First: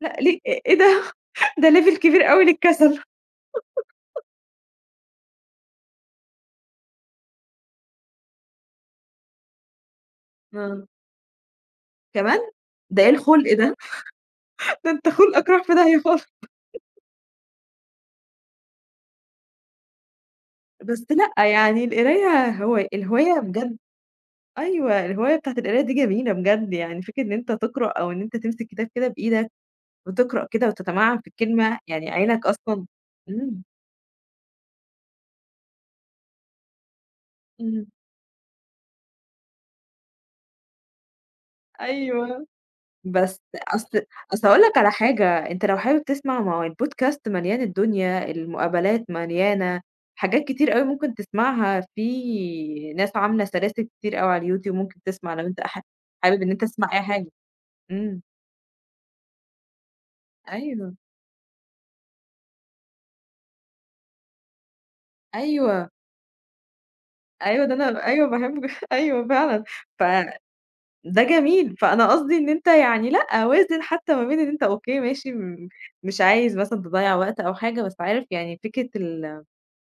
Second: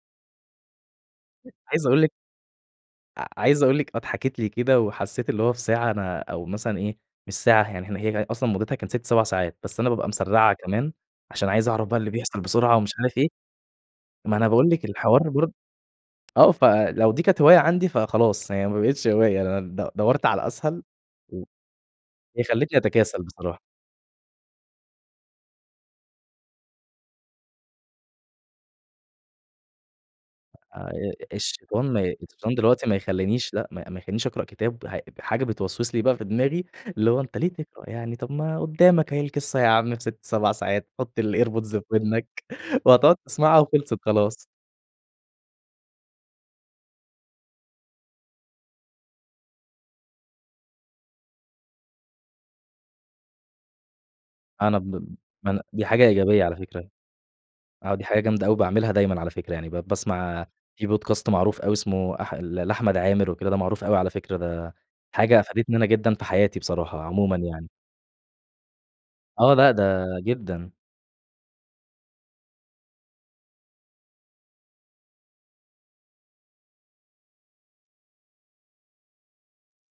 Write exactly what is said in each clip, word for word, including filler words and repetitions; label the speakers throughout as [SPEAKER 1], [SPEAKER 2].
[SPEAKER 1] لأ ل إ إيه ده،
[SPEAKER 2] [unintelligible]
[SPEAKER 1] ده
[SPEAKER 2] عايز
[SPEAKER 1] level
[SPEAKER 2] أقول لِك
[SPEAKER 1] كبير أوي للكسل.
[SPEAKER 2] ع عايز أقول لِك اه اتحكت لي كده وحسّيت اللي هو في ساعة أنا أو مثلًا إيه، مش ساعة [unintelligible] يعني إحنا هي أصلًا مدتها كانت ست سبع ساعات، بس أنا بابقى مسّرَعها
[SPEAKER 1] آه.
[SPEAKER 2] كمان عشان عايز أعرف بقى اللي بيحصل
[SPEAKER 1] كمان!
[SPEAKER 2] بسرعة ومش
[SPEAKER 1] ده إيه
[SPEAKER 2] عارف إيه.
[SPEAKER 1] الخُلق ده!
[SPEAKER 2] ما أنا باقول لِك
[SPEAKER 1] ده انت
[SPEAKER 2] الحوار
[SPEAKER 1] خُلقك
[SPEAKER 2] برض
[SPEAKER 1] راح في داهيّة خال
[SPEAKER 2] آه، فلو دي كانت هواية عندي فخلاص يعني ما بقيتش هواية، أنا د دوّرت على الأسهل
[SPEAKER 1] بس
[SPEAKER 2] و
[SPEAKER 1] لأ يعني
[SPEAKER 2] هي
[SPEAKER 1] القراية
[SPEAKER 2] خلتني
[SPEAKER 1] هوا
[SPEAKER 2] أتكاسل
[SPEAKER 1] الهواية
[SPEAKER 2] بصراحة.
[SPEAKER 1] بجد أيوه الهواية بتاعة القراية دي جميلة بجد، يعني فكرة إن أنت تقرأ أو أنت تمسك كتاب كده بإيدك وتقرأ كده
[SPEAKER 2] آآ،
[SPEAKER 1] وتتمعن في الكلمة،
[SPEAKER 2] الشيطان ما
[SPEAKER 1] يعني
[SPEAKER 2] ي
[SPEAKER 1] عينَك
[SPEAKER 2] الشيطان
[SPEAKER 1] أصلًا
[SPEAKER 2] دلوقتي ما يخلّنيش
[SPEAKER 1] إمم.
[SPEAKER 2] لأ ما ما يخلينيش أقرأ كتاب ه حاجة بتوسوّس لي بقى في دماغي، اللي هو أنت ليه
[SPEAKER 1] إمم.
[SPEAKER 2] تقرأ يعني طَب ما قدّامك أهي القصّة يا عم في ست سبع ساعات، حط الAirPods في ودنك
[SPEAKER 1] أيوه،
[SPEAKER 2] وهتقعد
[SPEAKER 1] بس
[SPEAKER 2] تسمعها وخلصت
[SPEAKER 1] أصل
[SPEAKER 2] خلاص.
[SPEAKER 1] أصل هاقول لك على حاجة، أنت لو حابب تسمع، ما هو الpodcast مليان الدنيا، المقابلات مليانة، حاجات كتير أوي ممكن تسمعها، في ناس عاملة سلاسل كتير أوي على الYouTube
[SPEAKER 2] أنا ب
[SPEAKER 1] ممكن
[SPEAKER 2] ب
[SPEAKER 1] تسمع لو أنت
[SPEAKER 2] أنا
[SPEAKER 1] حا
[SPEAKER 2] دي حاجة
[SPEAKER 1] حابب
[SPEAKER 2] إيجابية
[SPEAKER 1] إن
[SPEAKER 2] على
[SPEAKER 1] أنت
[SPEAKER 2] فكرة.
[SPEAKER 1] تسمع أي حاجة،
[SPEAKER 2] آه، دي حاجة
[SPEAKER 1] إمم.
[SPEAKER 2] جامدة أوي باعملها دايمًا على فكرة يعني ب باسمع في
[SPEAKER 1] أيوه.
[SPEAKER 2] Podcast معروف أوي اسمه أح ل لأحمد عامر وكده، ده معروف أوي على فكرة، ده حاجة أفادتني أنا
[SPEAKER 1] أيوه.
[SPEAKER 2] جدًا في حياتي بصراحة عمومًا
[SPEAKER 1] أيوه
[SPEAKER 2] يعني.
[SPEAKER 1] ده أنا أيوه باحبه أيوه
[SPEAKER 2] آه
[SPEAKER 1] فعلًا،
[SPEAKER 2] لأ ده
[SPEAKER 1] ف
[SPEAKER 2] جدًا.
[SPEAKER 1] ده جميل، فأنا قصدي إن أنت يعني لأ وازن حتّى ما بين إن أنت أوكي ماشي م مش عايز مثلًا تضيّع وقت أو حاجة، بس عارف يعني فكرة ال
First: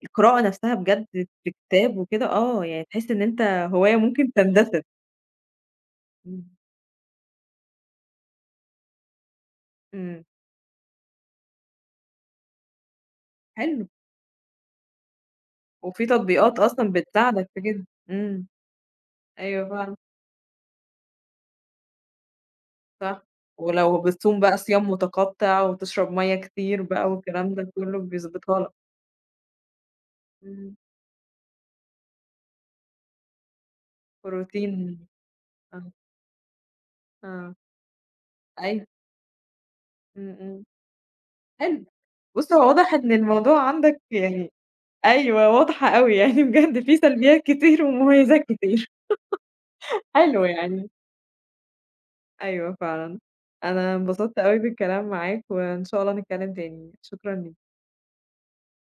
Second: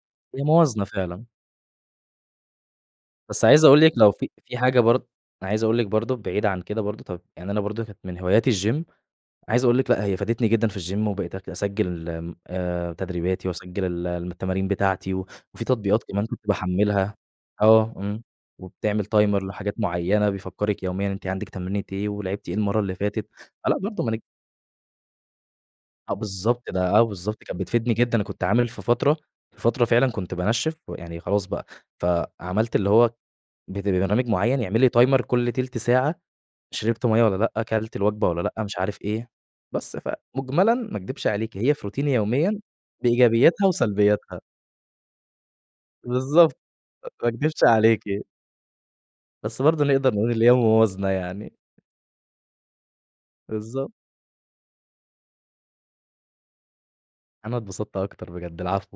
[SPEAKER 1] القراءة
[SPEAKER 2] هي
[SPEAKER 1] نَفْسها
[SPEAKER 2] موازنة
[SPEAKER 1] بجد
[SPEAKER 2] فعلًا.
[SPEAKER 1] في كتاب وكده، آه يعني تحس إن أنت
[SPEAKER 2] بس عايز أقول لِك
[SPEAKER 1] هواية
[SPEAKER 2] لو في
[SPEAKER 1] ممكن
[SPEAKER 2] في حاجة
[SPEAKER 1] تندثر.
[SPEAKER 2] برضه أنا عايز أقول لِك برضه بعيد
[SPEAKER 1] إمم.
[SPEAKER 2] عن كده برضه طَب يعني أنا برضه كنت من هواياتي الgym، عايز أقول لِك لأ هي
[SPEAKER 1] إمم.
[SPEAKER 2] فادتني جدًا في الgym وبقيت اك أسجل آمم، آآ، تدريباتي
[SPEAKER 1] حلو.
[SPEAKER 2] واسجل الم تمارين بتاعتي، وفي تطبيقات
[SPEAKER 1] وفي
[SPEAKER 2] كمان كنت
[SPEAKER 1] تطبيقات أصلًا
[SPEAKER 2] باحمّلها
[SPEAKER 1] بتساعدك في كده،
[SPEAKER 2] آه، إمم،
[SPEAKER 1] إمم،
[SPEAKER 2] وبتعمل timer
[SPEAKER 1] أيوه
[SPEAKER 2] لحاجات
[SPEAKER 1] فعلًا.
[SPEAKER 2] معيّنة بيفكرِك يوميًا أنتِ عندِك تمرينة إيه ولعبتِ إيه المَرّة اللي
[SPEAKER 1] صح،
[SPEAKER 2] فاتت، فلأ
[SPEAKER 1] ولو
[SPEAKER 2] برضه ما نك
[SPEAKER 1] بتصوم بقى صيام متقطع وتشرب
[SPEAKER 2] آه
[SPEAKER 1] مَيّة
[SPEAKER 2] بالضبط
[SPEAKER 1] كتير
[SPEAKER 2] ده آه،
[SPEAKER 1] بقى
[SPEAKER 2] بالضبط،
[SPEAKER 1] والكلام
[SPEAKER 2] كان
[SPEAKER 1] ده
[SPEAKER 2] بتفيدني
[SPEAKER 1] كلّه
[SPEAKER 2] جدًا، كنت
[SPEAKER 1] بيضبطها
[SPEAKER 2] عامل
[SPEAKER 1] لك.
[SPEAKER 2] في فترة في فترة فعلًا كنت بانشّف
[SPEAKER 1] إمم.
[SPEAKER 2] ويعني خلاص بقى، فعملت اللي هو بت برنامج معيّن يعمل لي
[SPEAKER 1] بروتين،
[SPEAKER 2] timer كُلّ تِلت
[SPEAKER 1] آه.
[SPEAKER 2] ساعة، شربت مَيّة والّا
[SPEAKER 1] آه.
[SPEAKER 2] لأ، كلت الوجبة والّا لأ؟ مش
[SPEAKER 1] أيوه.
[SPEAKER 2] عارف إيه، بس
[SPEAKER 1] إمم، إمم.
[SPEAKER 2] فمجملًا ما اكدبش عليكِ، هي في
[SPEAKER 1] حلو،
[SPEAKER 2] روتيني
[SPEAKER 1] بُصّ
[SPEAKER 2] يوميًا
[SPEAKER 1] هو واضح إن
[SPEAKER 2] بإيجابياتها
[SPEAKER 1] الموضوع عندك
[SPEAKER 2] وسلبياتها.
[SPEAKER 1] يعني أيوَه واضحة أوي يعني
[SPEAKER 2] بالضبط،
[SPEAKER 1] بجد في
[SPEAKER 2] ما
[SPEAKER 1] سلبيات
[SPEAKER 2] اكدبش
[SPEAKER 1] كتير
[SPEAKER 2] عليكِ.
[SPEAKER 1] ومميزات كتير،
[SPEAKER 2] بس برضه نقدر نقول
[SPEAKER 1] حلو
[SPEAKER 2] اللي هي
[SPEAKER 1] يعني.
[SPEAKER 2] موازنة يعني.
[SPEAKER 1] أيوه فعلًا،
[SPEAKER 2] بالضبط.
[SPEAKER 1] أنا انبسطت أوي بالكلام معاك وإن شاء الله نتكلم تاني، شكرًا
[SPEAKER 2] أنا
[SPEAKER 1] ليك.
[SPEAKER 2] اتبسطت أكتر بجد، العفو.